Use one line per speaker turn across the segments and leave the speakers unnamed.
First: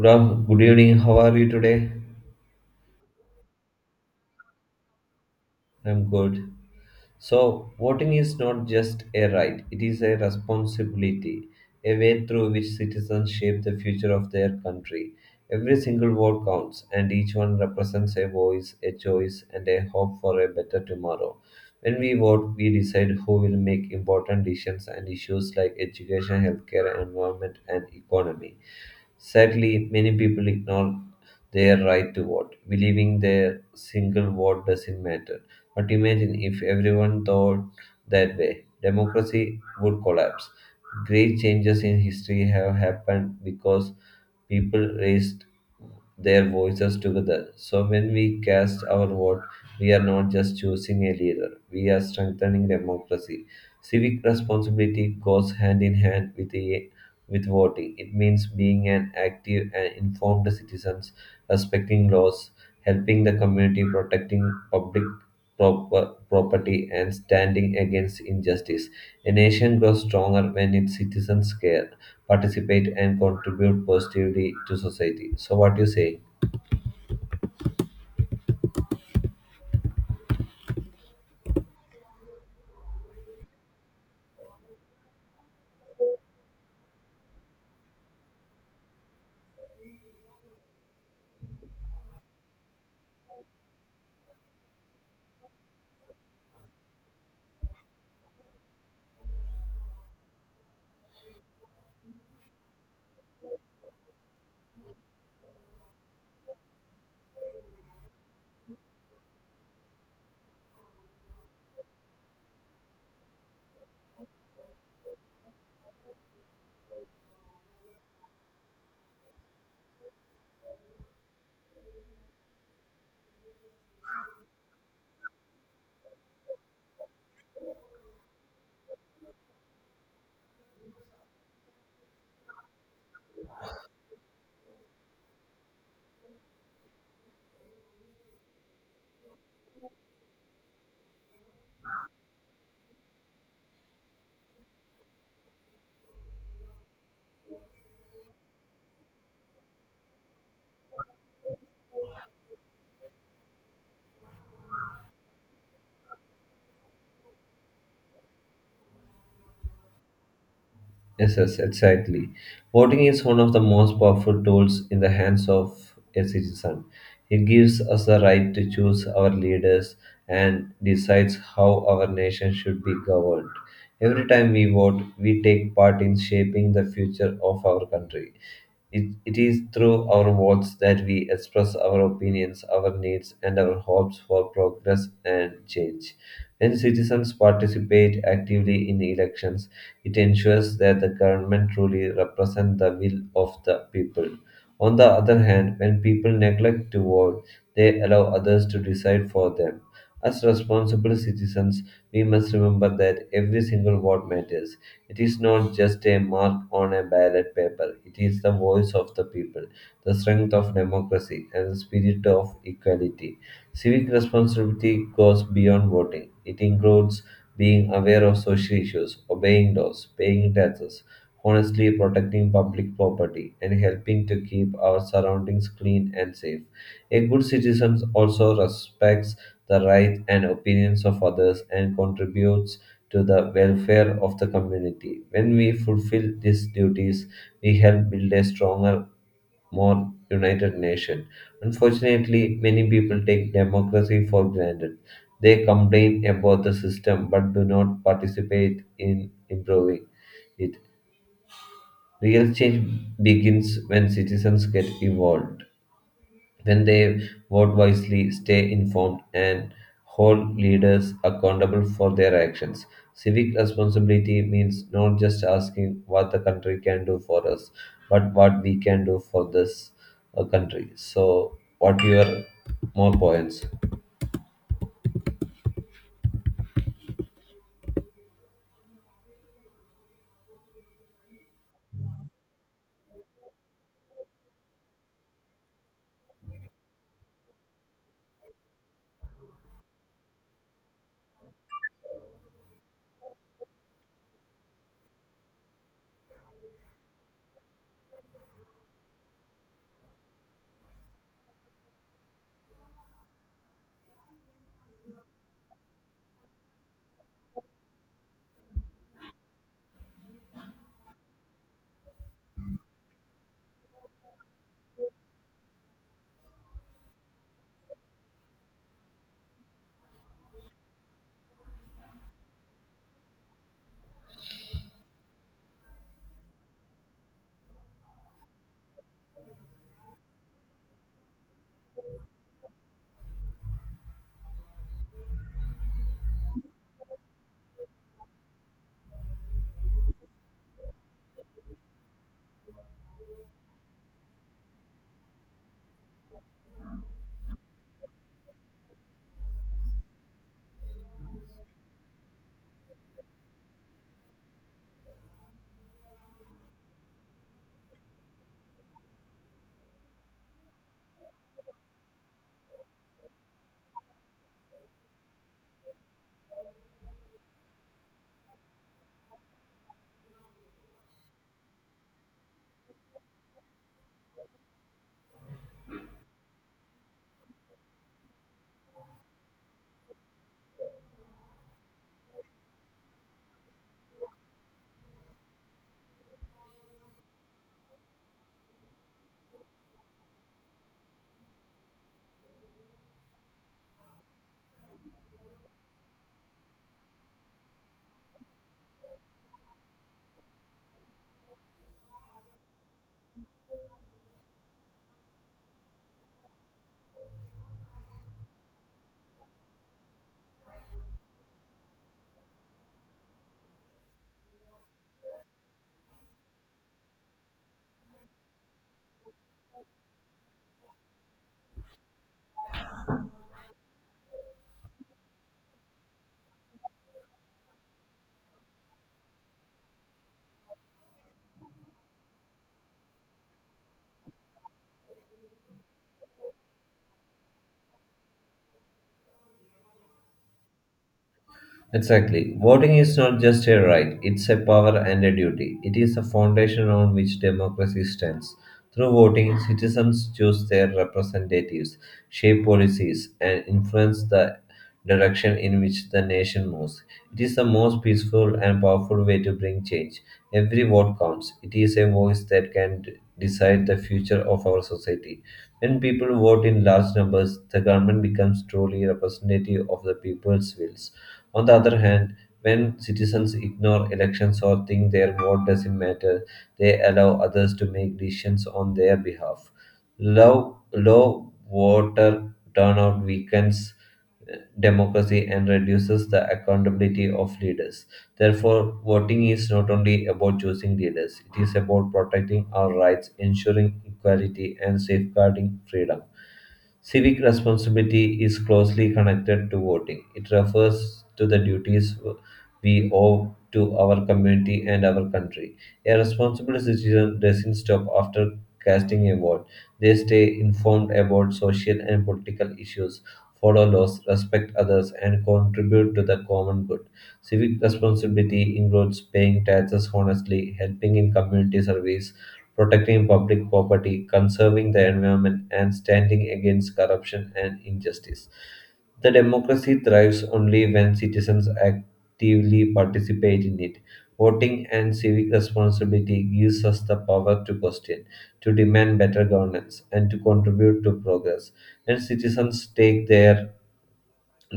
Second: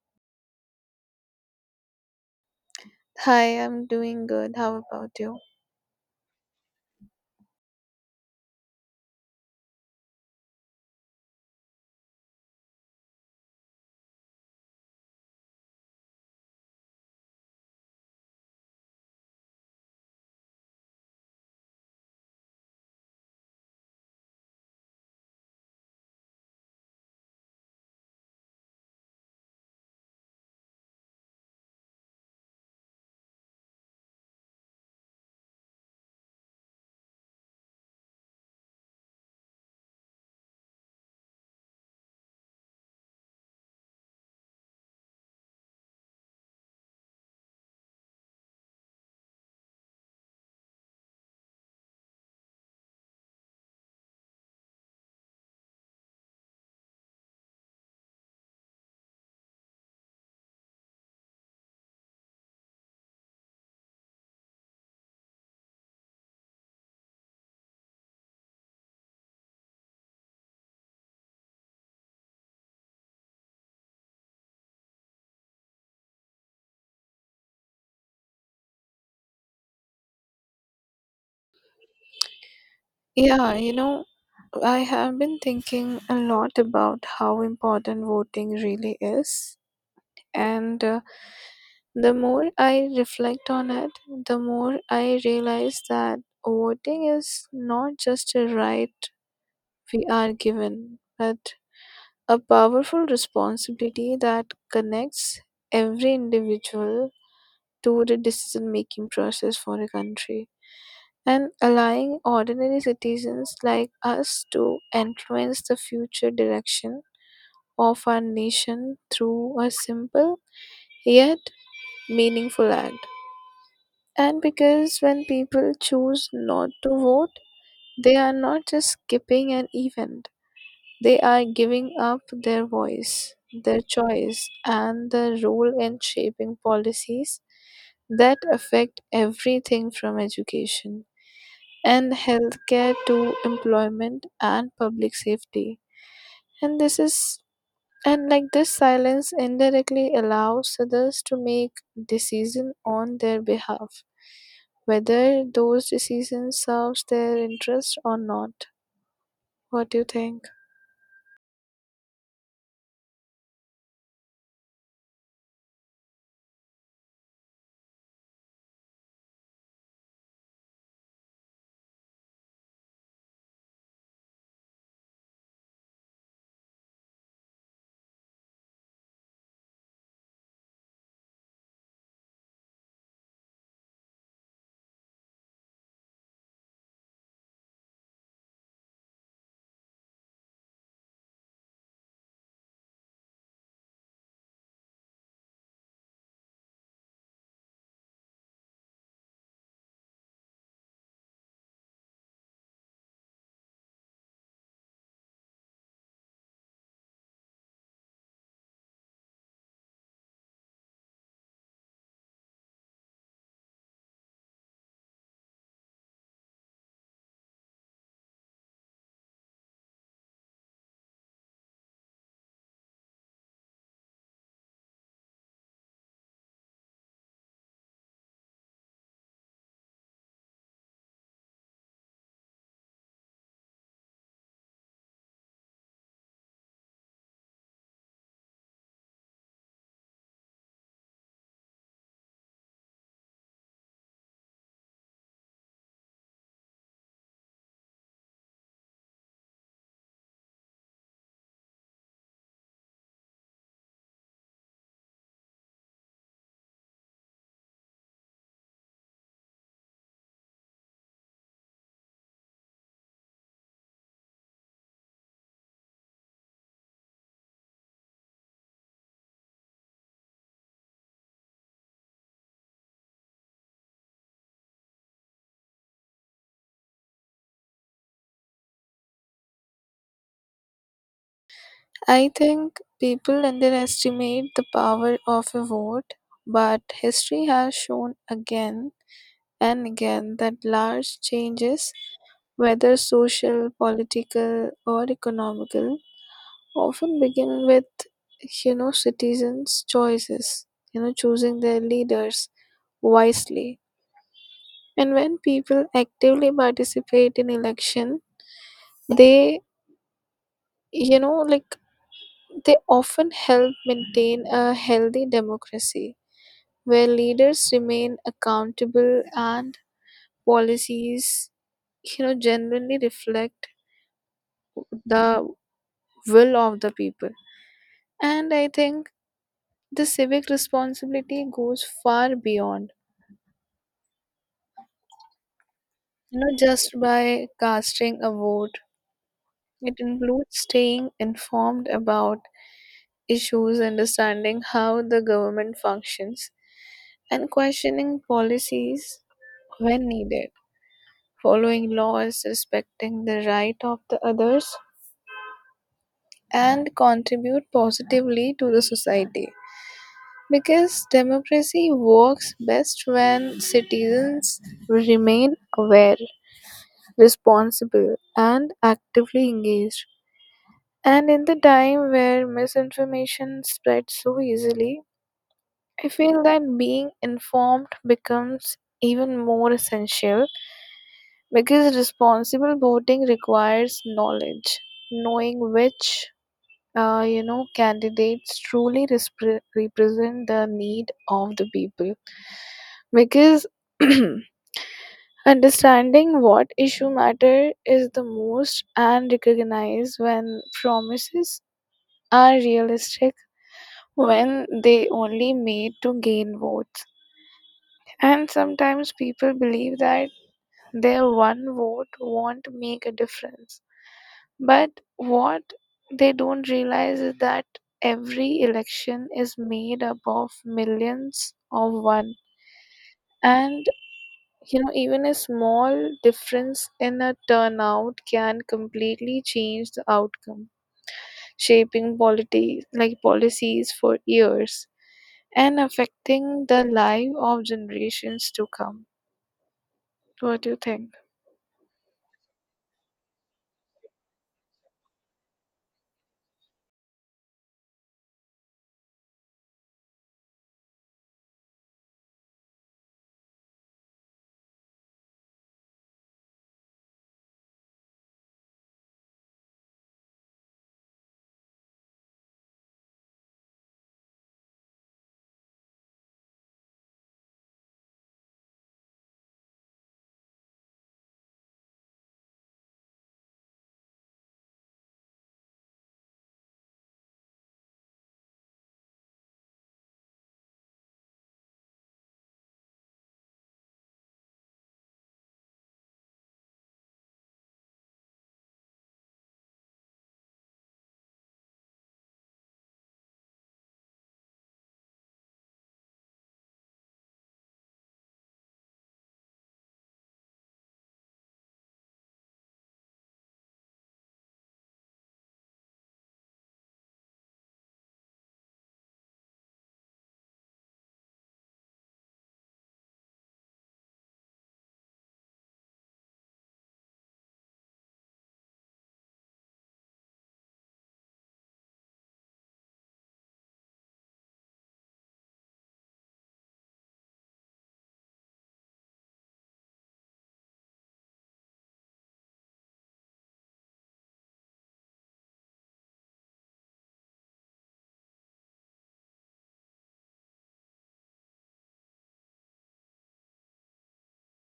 Good, good evening. How are you today?
Hi, I'm doing good. How about you?
I'm good. So, voting is not just a right, it is a responsibility, a way through which citizens shape the future of their country. Every single vote counts, and each one represents a voice, a choice, and a hope for a better tomorrow. When we vote, we decide who will make important decisions and issues like education, healthcare, environment, and economy. Sadly, many people ignore their right to vote, believing their single vote doesn't matter. But imagine if everyone thought that way democracy would collapse. Great changes in history have happened because people raised their voices together. So when we cast our vote, we are not just choosing a leader, we are strengthening democracy. Civic responsibility goes hand in hand with the with voting. It means being an active and informed citizen, respecting laws, helping the community, protecting public proper, property, and standing against injustice. A nation grows stronger when its citizens care, participate, and contribute positively to society. So, what do you say?
Yeah, I have been thinking a lot about how important voting really is. And The more I reflect on it, the more I realize that voting is not just a right we are given, but a powerful responsibility that connects every individual to the decision making process for a country, and allowing ordinary citizens like us to influence the future direction of our nation through a simple yet meaningful act. And because when people choose not to vote, they are not just skipping an event, they are giving up their voice, their choice, and their role in shaping policies that affect everything from education and healthcare to employment and public safety. And this is and like This silence indirectly allows others to make decisions on their behalf, whether those decisions serves their interest or not. What do you think?
Yes, yes, exactly. Voting is one of the most powerful tools in the hands of a citizen. It gives us the right to choose our leaders and decides how our nation should be governed. Every time we vote, we take part in shaping the future of our country. It is through our votes that we express our opinions, our needs, and our hopes for progress and change. When citizens participate actively in elections, it ensures that the government truly represents the will of the people. On the other hand, when people neglect to vote, they allow others to decide for them. As responsible citizens, we must remember that every single vote matters. It is not just a mark on a ballot paper, it is the voice of the people, the strength of democracy, and the spirit of equality. Civic responsibility goes beyond voting, it includes being aware of social issues, obeying laws, paying taxes, honestly protecting public property, and helping to keep our surroundings clean and safe. A good citizen also respects the rights and opinions of others and contributes to the welfare of the community. When we fulfill these duties, we help build a stronger, more united nation. Unfortunately, many people take democracy for granted. They complain about the system but do not participate in improving it. Real change begins when citizens get involved, when they vote wisely, stay informed, and hold leaders accountable for their actions. Civic responsibility means not just asking what the country can do for us, but what we can do for this country. So, what your more points?
I think people underestimate the power of a vote, but history has shown again and again that large changes, whether social, political, or economical, often begin with, citizens' choices, choosing their leaders wisely. And when people actively participate in election, they, you know, like they often help maintain a healthy democracy where leaders remain accountable and policies, generally reflect the will of the people. And I think the civic responsibility goes far beyond, just by casting a vote. It includes staying informed about issues, understanding how the government functions, and questioning policies when needed, following laws, respecting the right of the others, and contribute positively to the society. Because democracy works best when citizens remain aware, responsible, and actively engaged. And in the time where misinformation spreads so easily, I feel that being informed becomes even more essential, because responsible voting requires knowledge, knowing which candidates truly represent the need of the people. Because understanding what issue matter is the most and recognize when promises are realistic, when they only made to gain votes. And sometimes people believe that their one vote won't make a difference. But what they don't realize is that every election is made up of millions of one. And even a small difference in a turnout can completely change the outcome, shaping polity like policies for years and affecting the life of generations to come. What do you think?
Exactly. Voting is not just a right, it's a power and a duty. It is the foundation on which democracy stands. Through voting, citizens choose their representatives, shape policies, and influence the direction in which the nation moves. It is the most peaceful and powerful way to bring change. Every vote counts. It is a voice that can decide the future of our society. When people vote in large numbers, the government becomes truly representative of the people's wills. On the other hand, when citizens ignore elections or think their vote doesn't matter, they allow others to make decisions on their behalf. Low voter turnout weakens democracy and reduces the accountability of leaders. Therefore, voting is not only about choosing leaders, it is about protecting our rights, ensuring equality, and safeguarding freedom. Civic responsibility is closely connected to voting. It refers to the duties we owe to our community and our country. A responsible citizen doesn't stop after casting a vote. They stay informed about social and political issues, follow laws, respect others, and contribute to the common good. Civic responsibility includes paying taxes honestly, helping in community service, protecting public property, conserving the environment, and standing against corruption and injustice. The democracy thrives only when citizens actively participate in it. Voting and civic responsibility gives us the power to question, to demand better governance, and to contribute to progress. When citizens take their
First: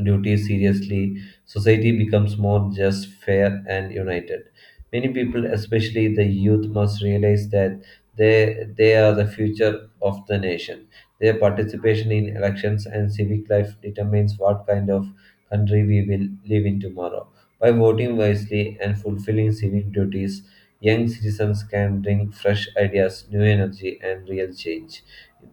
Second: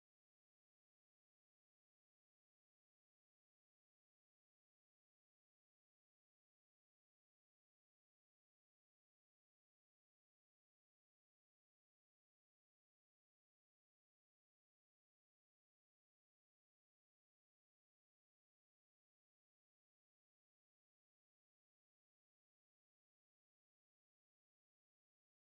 duties seriously, society becomes more just, fair, and united. Many people, especially the youth, must realize that they are the future of the nation. Their participation in elections and civic life determines what kind of country we will live in tomorrow. By voting wisely and fulfilling civic duties, young citizens can bring fresh ideas, new energy, and real change.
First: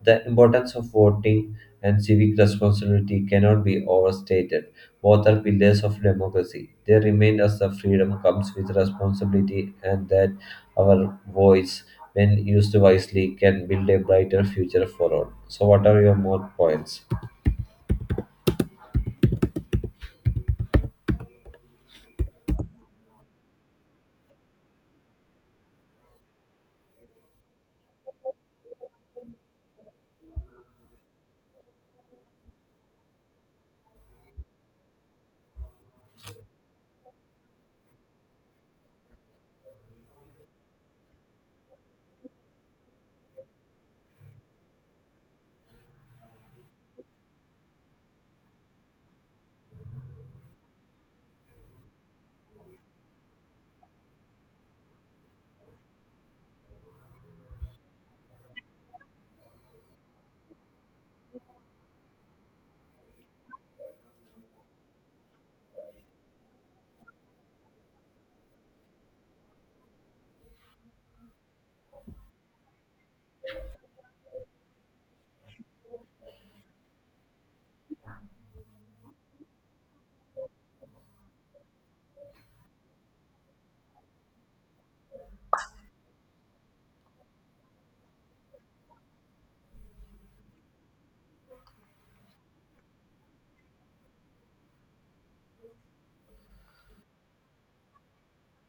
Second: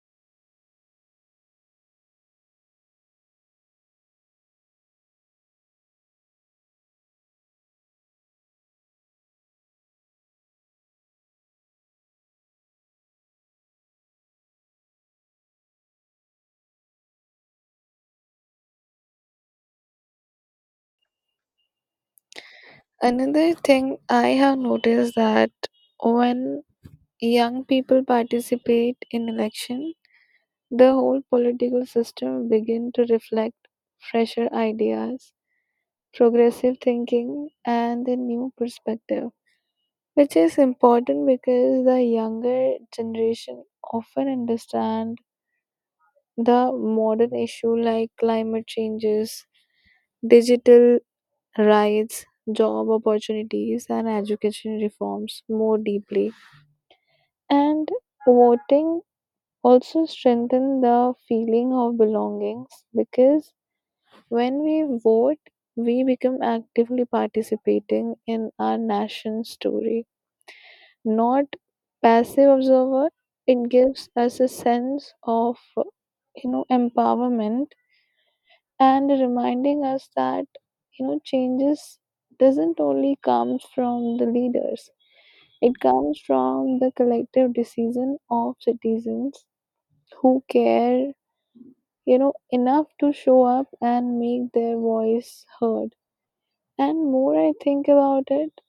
The importance of voting and civic responsibility cannot be overstated. Both are pillars of democracy. They remind us that freedom comes with responsibility and that our voice, when used wisely, can build a brighter future for all. So, what are your more points?
Another thing I have noticed, that when young people participate in election, the whole political system begin to reflect fresher ideas, progressive thinking and a new perspective, which is important because the younger generation often understand the modern issue like climate changes, digital rights, job opportunities and education reforms more deeply. And voting also strengthens the feeling of belongings, because when we vote, we become actively participating in our nation's story, not passive observer. It gives us a sense of empowerment, and reminding us that changes doesn't only come from the leaders, it comes from the collective decision of citizens who care, enough to show up and make their voice heard. And more I think about it,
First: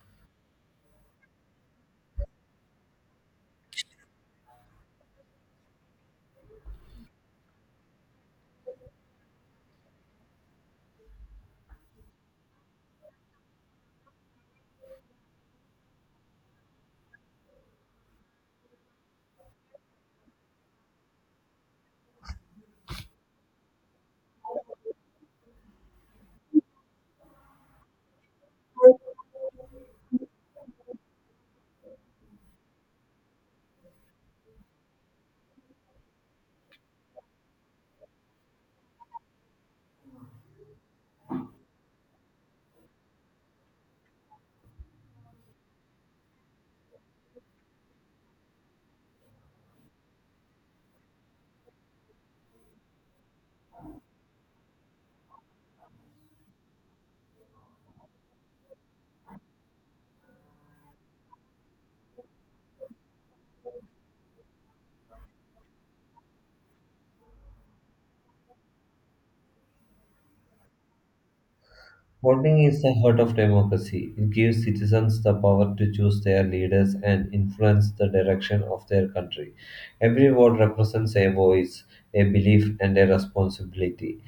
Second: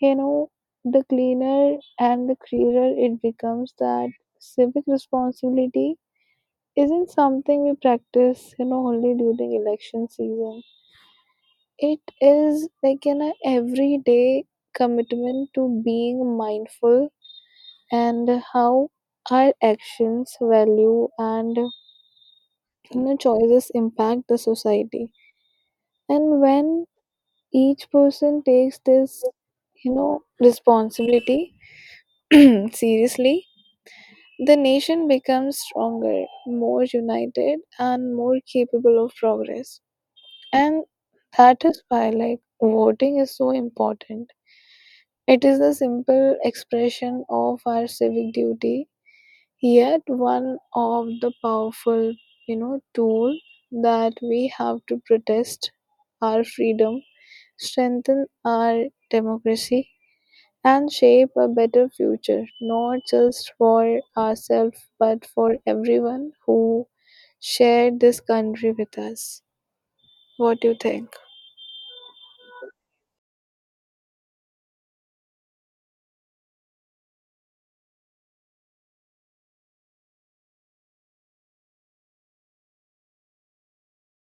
you know, the cleaner and the clearer it becomes that civic responsibility isn't something we practice, only during election season. It is like an everyday commitment to being mindful, and how our actions, value, and choices impact the society. And when each person takes this you know responsibility seriously, the nation becomes stronger, more united, and more capable of progress. And that is why, like, voting is so important. It is a simple expression of our civic duty, yet one of the powerful tool that we have to protest our freedom, strengthen our democracy, and shape a better future, not just for ourselves but for everyone who shared this country with us. What do you think?
Voting is the heart of democracy. It gives citizens the power to choose their leaders and influence the direction of their country. Every vote represents a voice, a belief, and a responsibility.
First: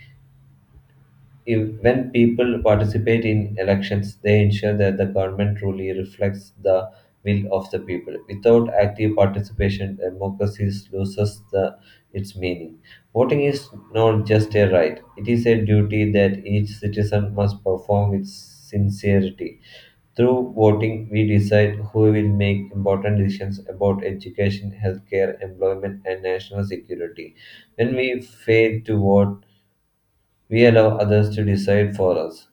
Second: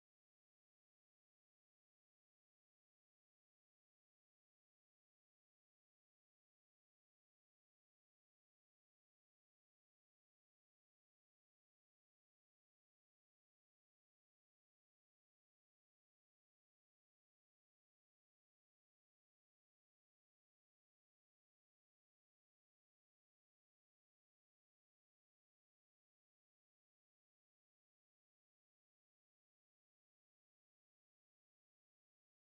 If, when people participate in elections, they ensure that the government truly reflects the will of the people. Without active participation, democracy loses its meaning. Voting is not just a right, it is a duty that each citizen must perform with sincerity. Through voting, we decide who will make important decisions about education, healthcare, employment, and national security. When we fail to vote, we allow others to decide for us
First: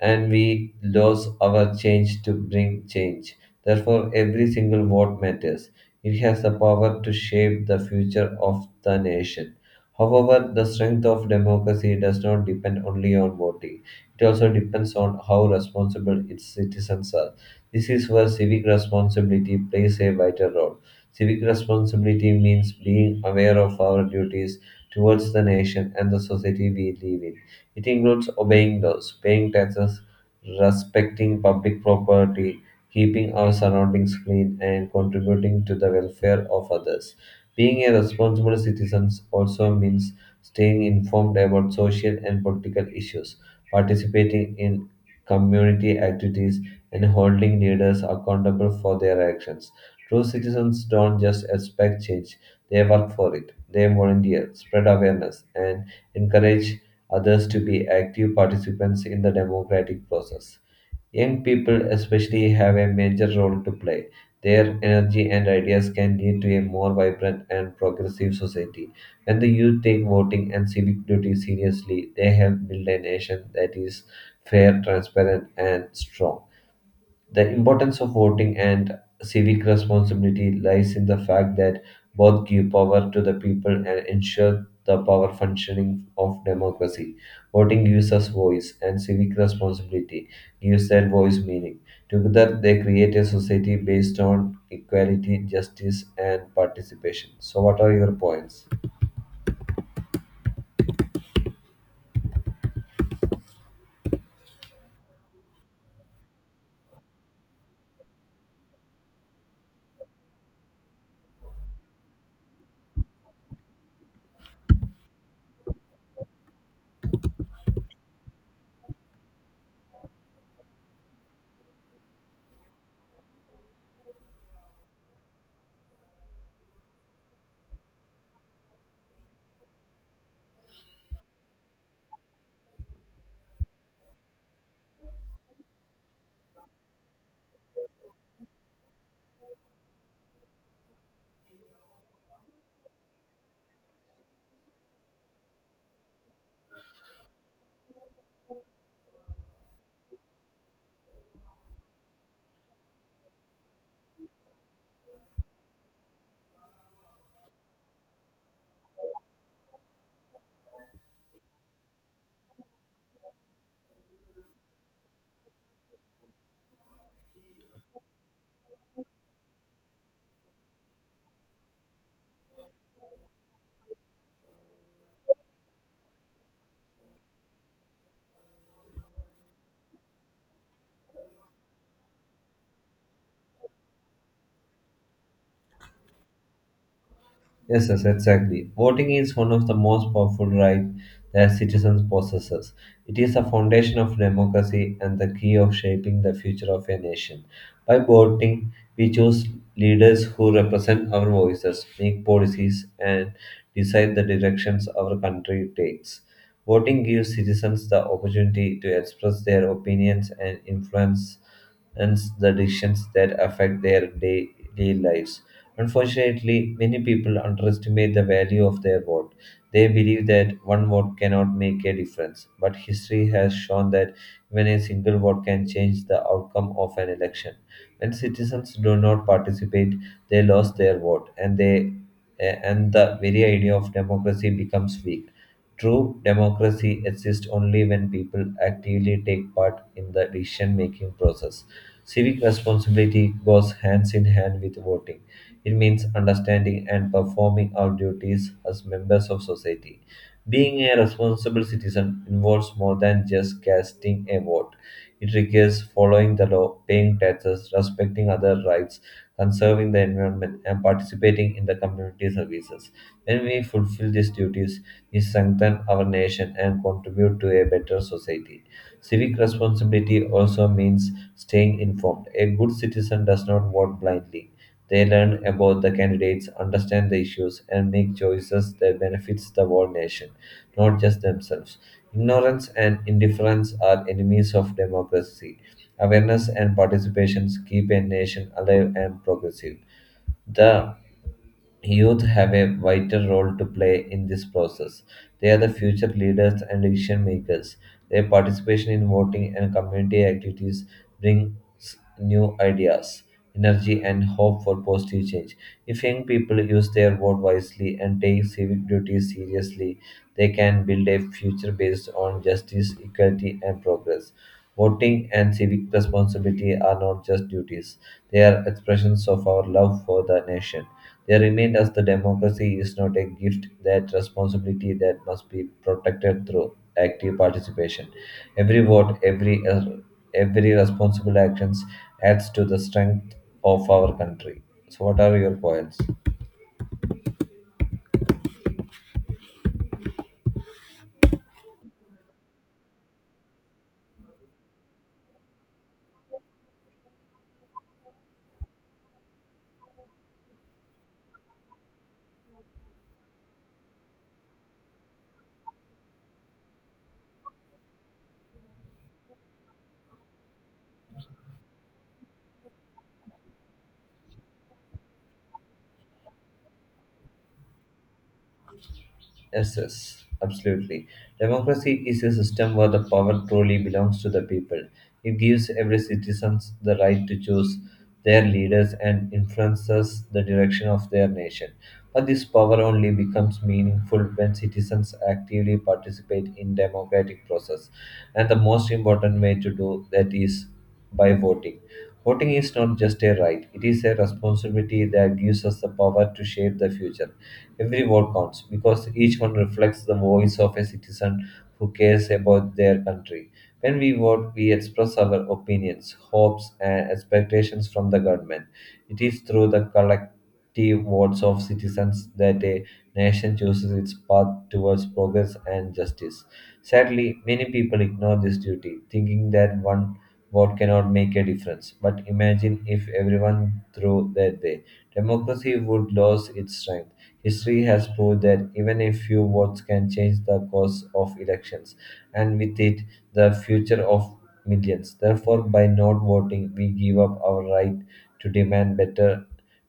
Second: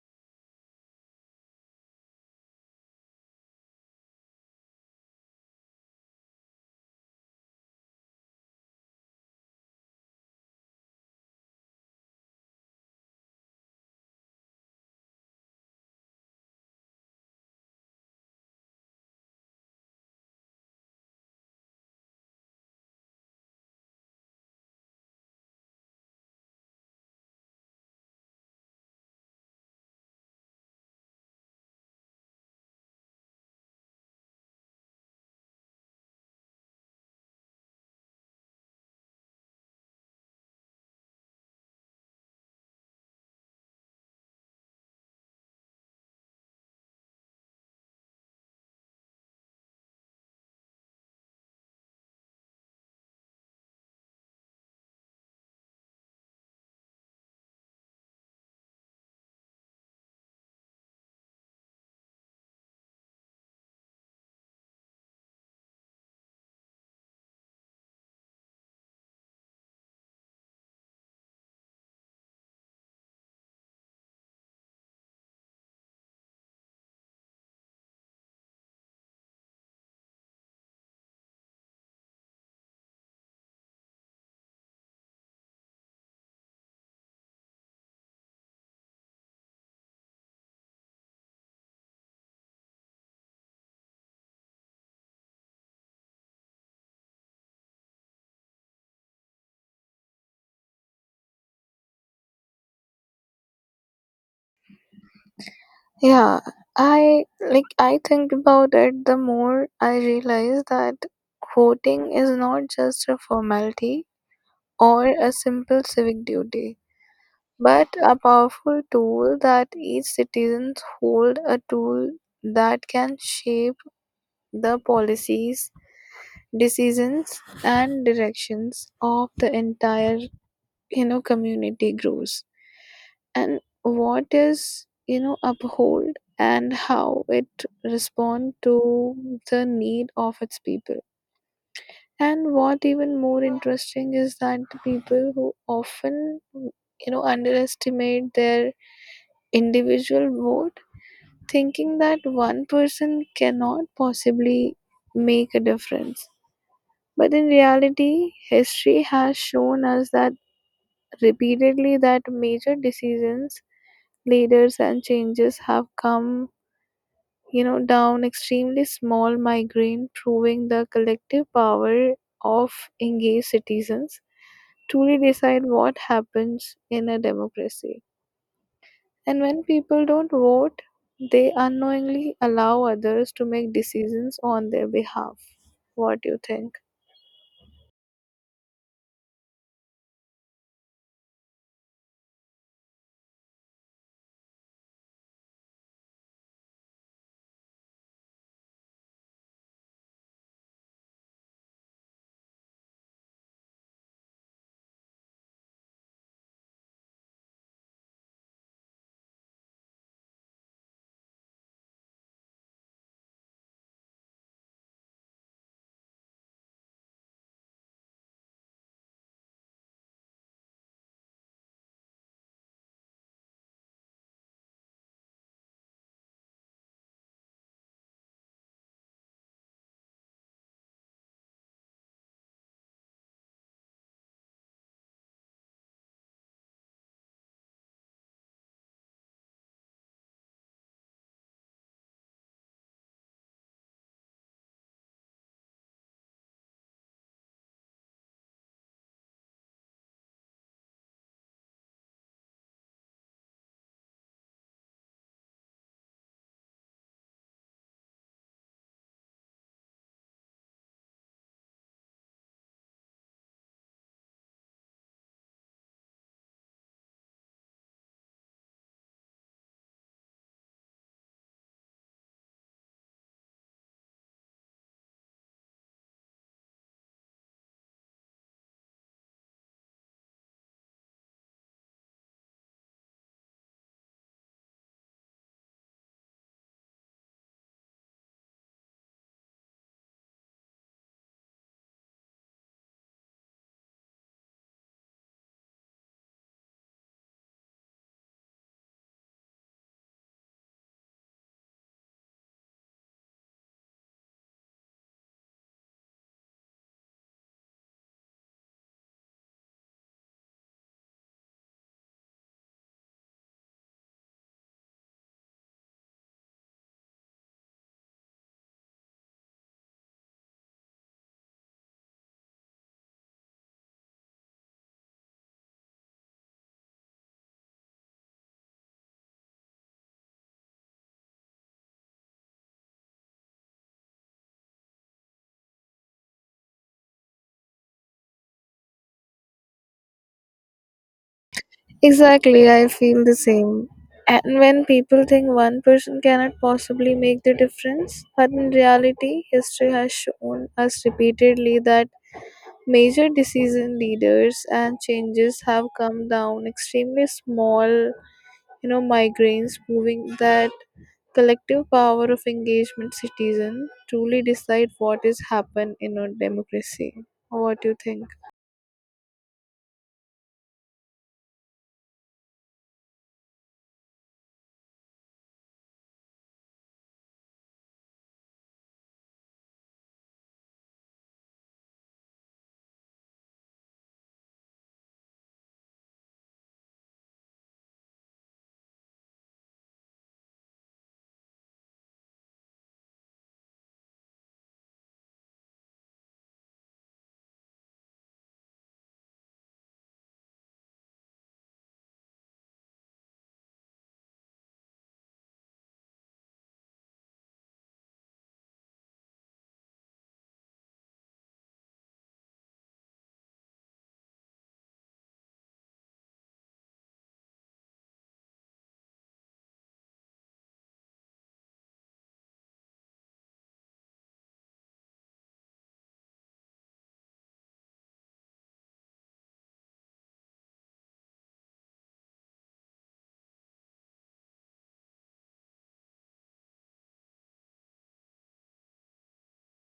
and we lose our change to bring change. Therefore, every single vote matters. It has the power to shape the future of the nation. However, the strength of democracy does not depend only on voting. It also depends on how responsible its citizens are. This is where civic responsibility plays a vital role. Civic responsibility means being aware of our duties towards the nation and the society we live in. It includes obeying laws, paying taxes, respecting public property, keeping our surroundings clean, and contributing to the welfare of others. Being a responsible citizen also means staying informed about social and political issues, participating in community activities, and holding leaders accountable for their actions. True citizens don't just expect change, they work for it. They volunteer, spread awareness, and encourage others to be active participants in the democratic process. Young people, especially, have a major role to play. Their energy and ideas can lead to a more vibrant and progressive society. When the youth take voting and civic duty seriously, they help build a nation that is fair, transparent, and strong. The importance of voting and civic responsibility lies in the fact that both give power to the people and ensure the power functioning of democracy. Voting gives us voice, and civic responsibility gives that voice meaning. Together, they create a society based on equality, justice, and participation. So, what are your points?
Yeah, I think about it, the more I realize that voting is not just a formality or a simple civic duty, but a powerful tool that each citizens hold, a tool that can shape the policies, decisions and directions of the entire community grows, and what is uphold and how it respond to the need of its people. And what even more interesting is that the people who often underestimate their individual vote, thinking that one person cannot possibly make a difference, but in reality history has shown us that repeatedly that major decisions, leaders, and changes have come, down extremely small migraine, proving the collective power of engaged citizens to really decide what happens in a democracy. And when people don't vote, they unknowingly allow others to make decisions on their behalf. What do you think?
Yes, yes, exactly. Voting is one of the most powerful rights that citizens possesses. It is the foundation of democracy and the key of shaping the future of a nation. By voting, we choose leaders who represent our voices, make policies, and decide the directions our country takes. Voting gives citizens the opportunity to express their opinions and influence the decisions that affect their daily lives. Unfortunately, many people underestimate the value of their vote. They believe that one vote cannot make a difference, but history has shown that even a single vote can change the outcome of an election. When citizens do not participate, they lose their vote, and and the very idea of democracy becomes weak. True democracy exists only when people actively take part in the decision making process. Civic responsibility goes hands in hand with voting. It means understanding and performing our duties as members of society. Being a responsible citizen involves more than just casting a vote. It requires following the law, paying taxes, respecting other rights, conserving the environment, and participating in the community services. When we fulfill these duties, we strengthen our nation and contribute to a better society. Civic responsibility also means staying informed. A good citizen does not vote blindly. They learn about the candidates, understand the issues, and make choices that benefits the whole nation, not just themselves. Ignorance and indifference are enemies of democracy. Awareness and participations keep a nation alive and progressive. The Youth have a vital role to play in this process. They are the future leaders and decision makers. Their participation in voting and community activities brings new ideas, energy, and hope for positive change. If young people use their vote wisely and take civic duties seriously, they can build a future based on justice, equality, and progress. Voting and civic responsibility are not just duties, they are expressions of our love for the nation. They remind us that democracy is not a gift, that responsibility that must be protected through active participation. Every vote, every responsible actions adds to the strength of our country. So, what are your points?
Exactly, I feel the same. And when people think one person cannot possibly make the difference, but in reality, history has shown us repeatedly that major decision leaders and changes have come down extremely small, migraines, proving that collective power of engagement citizen truly decide what is happen in a democracy. What do you think?
Yes, yes, absolutely. Democracy is a system where the power truly belongs to the people. It gives every citizen the right to choose their leaders and influences the direction of their nation. But this power only becomes meaningful when citizens actively participate in democratic process. And the most important way to do that is by voting. Voting is not just a right, it is a responsibility that gives us the power to shape the future. Every vote counts because each one reflects the voice of a citizen who cares about their country. When we vote, we express our opinions, hopes, and expectations from the government. It is through the collective votes of citizens that a nation chooses its path towards progress and justice. Sadly, many people ignore this duty, thinking that one vote cannot make a difference. But imagine if everyone threw that day. Democracy would lose its strength. History has proved that even a few votes can change the course of elections, and with it, the future of millions. Therefore, by not voting, we give up our right to demand better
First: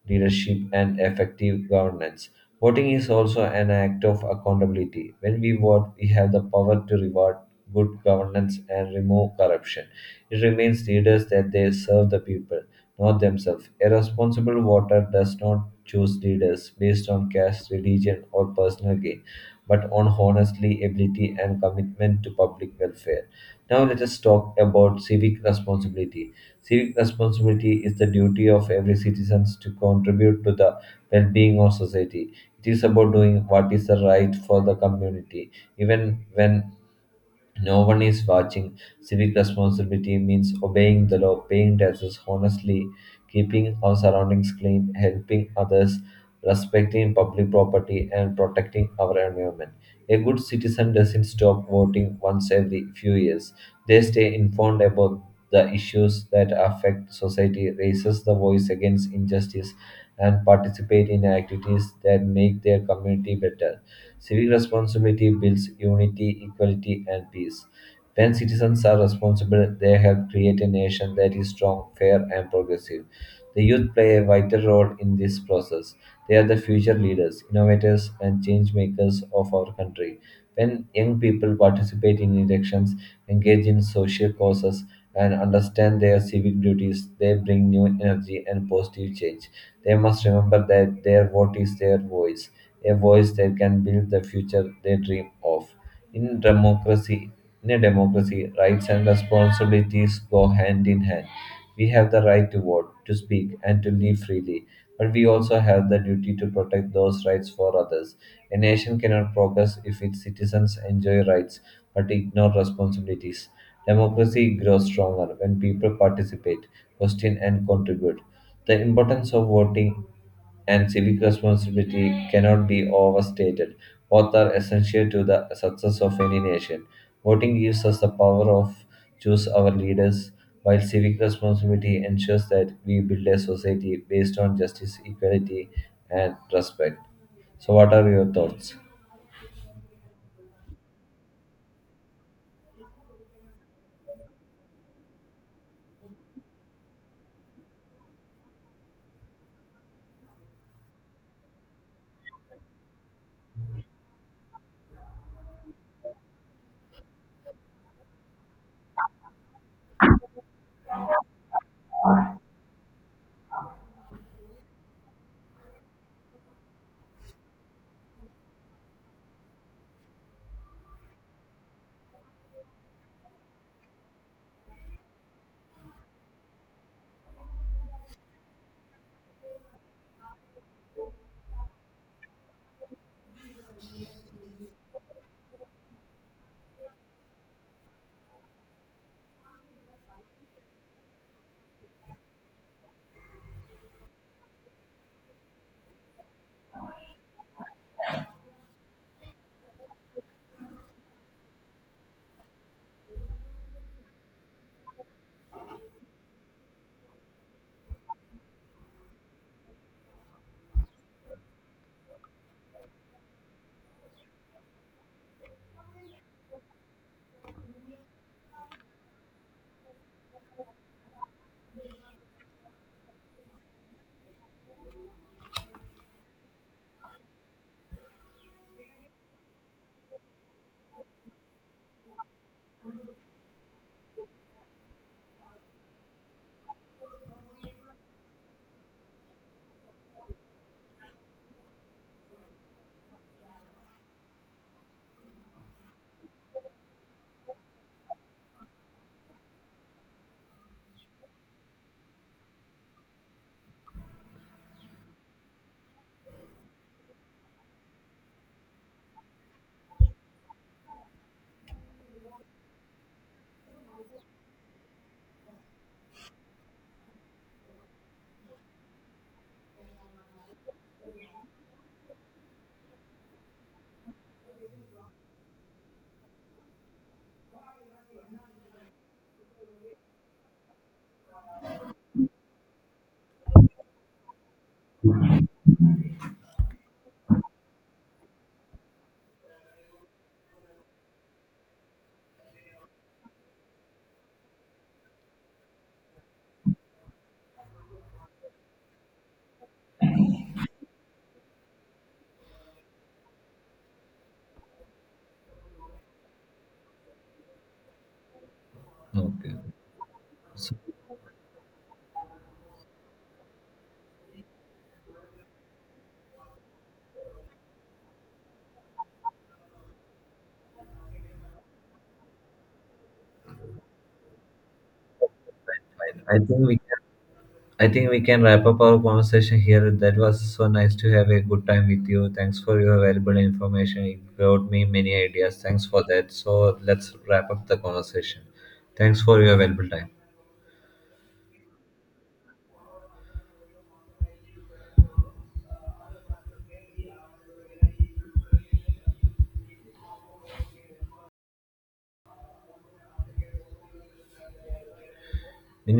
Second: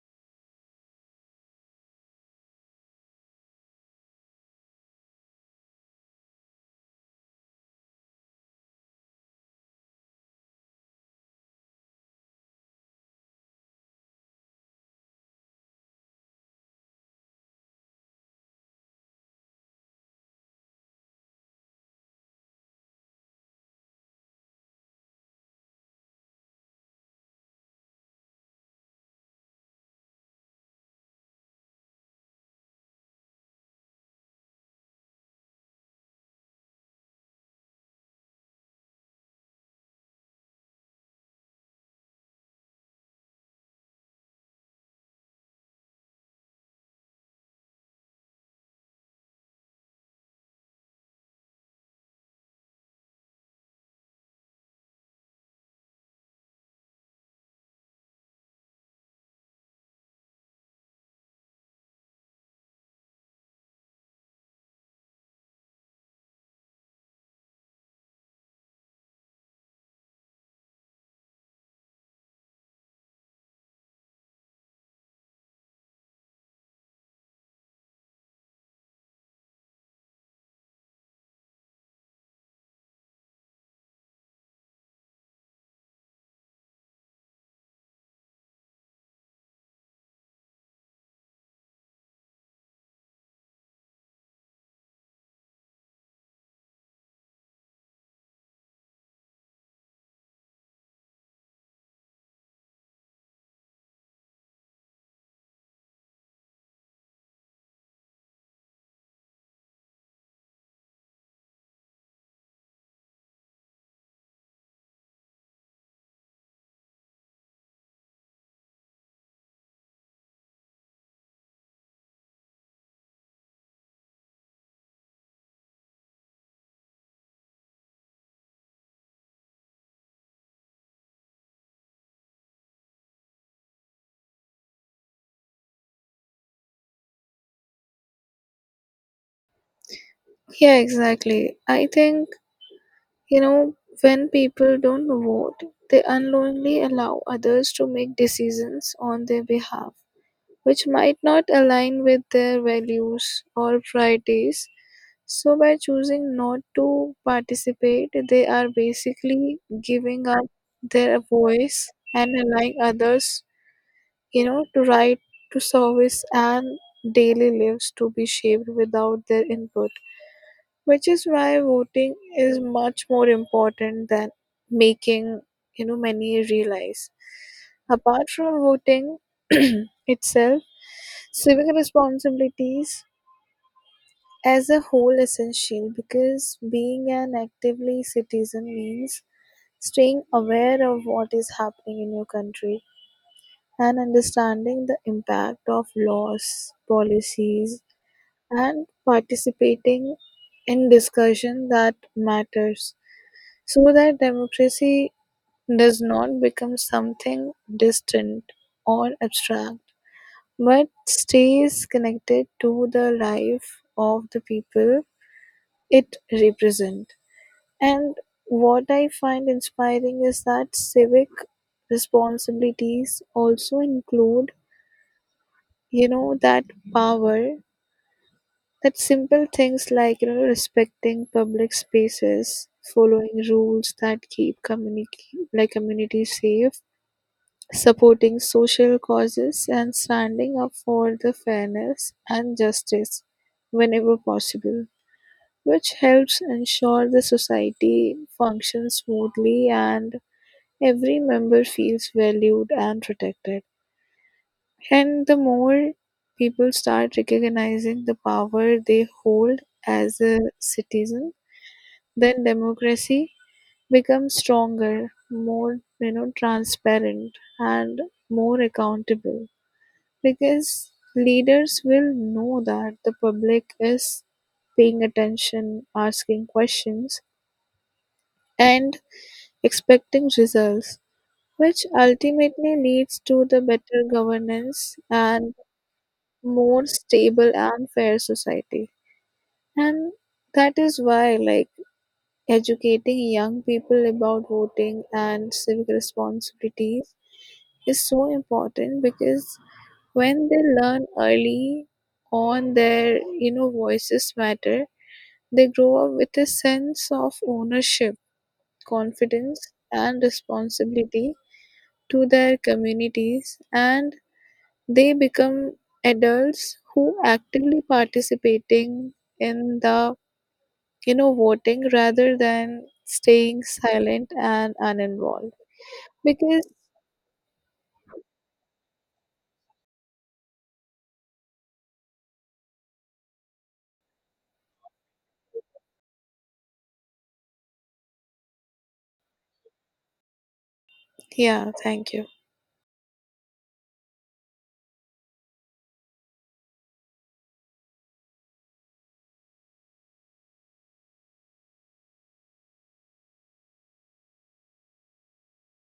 leadership and effective governance. Voting is also an act of accountability. When we vote, we have the power to reward good governance and remove corruption. It remains leaders that they serve the people, not themselves. A responsible voter does not choose leaders based on caste, religion, or personal gain, but on honesty, ability, and commitment to public welfare. Now, let us talk about civic responsibility. Civic responsibility is the duty of every citizen to contribute to the well being of society. It is about doing what is the right for the community, even when no one is watching. Civic responsibility means obeying the law, paying taxes honestly, keeping our surroundings clean, helping others, respecting public property, and protecting our environment. A good citizen doesn't stop voting once every few years. They stay informed about the issues that affect society, raises the voice against injustice, and participate in activities that make their community better. Civic responsibility builds unity, equality, and peace. When citizens are responsible, they help create a nation that is strong, fair, and progressive. The youth play a vital role in this process. They are the future leaders, innovators, and change makers of our country. When young people participate in elections, engage in social causes, and understand their civic duties, they bring new energy and positive change. They must remember that their vote is their voice, a voice that can build the future they dream of. In democracy, in a democracy, rights and responsibilities go hand in hand. We have the right to vote, to speak, and to live freely, but we also have the duty to protect those rights for others. A nation cannot progress if its citizens enjoy rights but ignore responsibilities. Democracy grows stronger when people participate, question, and contribute. The importance of voting and civic responsibility cannot be overstated. Both are essential to the success of any nation. Voting gives us the power of choose our leaders, while civic responsibility ensures that we build a society based on justice, equality, and respect. So, what are your thoughts?
Yeah, exactly. I think You know, when people don't vote, they unknowingly allow others to make decisions on their behalf, which might not align with their values or priorities. So, by choosing not to participate, they are basically giving up their voice and allowing others, to right to service and daily lives to be shaped without their input, which is why voting is much more important than making many realize. Apart from voting itself, civic responsibilities as a whole essential, because being an actively citizen means staying aware of what is happening in your country, and understanding the impact of laws policies and participating in discussion that matters. So that democracy does not become something distant or abstract, but stays connected to the life of the people it represents. And what I find inspiring is that civic responsibilities also include, you know, that power that simple things like respecting public spaces, following rules that keep community safe, supporting social causes and standing up for the fairness and justice whenever possible, which helps ensure the society functions smoothly and every member feels valued and protected. And the more people start recognizing the power they hold as a citizen, then democracy becomes stronger, more transparent and more accountable, because leaders will know that the public is paying attention, asking questions, and expecting results, which ultimately leads to the better governance and more stable and fair society. And that is why, like, educating young people about voting and civic responsibilities is so important, because when they learn early on their voices matter, they grow up with a sense of ownership,
Okay.
confidence and responsibility to their communities, and they become adults who actively participating in the voting rather than staying silent and uninvolved
I I think
because
we can. I think we can wrap up our conversation here. That was so nice to have a good time with you. Thanks for your valuable information. It brought me many ideas. Thanks for that. So let's wrap up the conversation. Thanks for your valuable time.
yeah, thank you.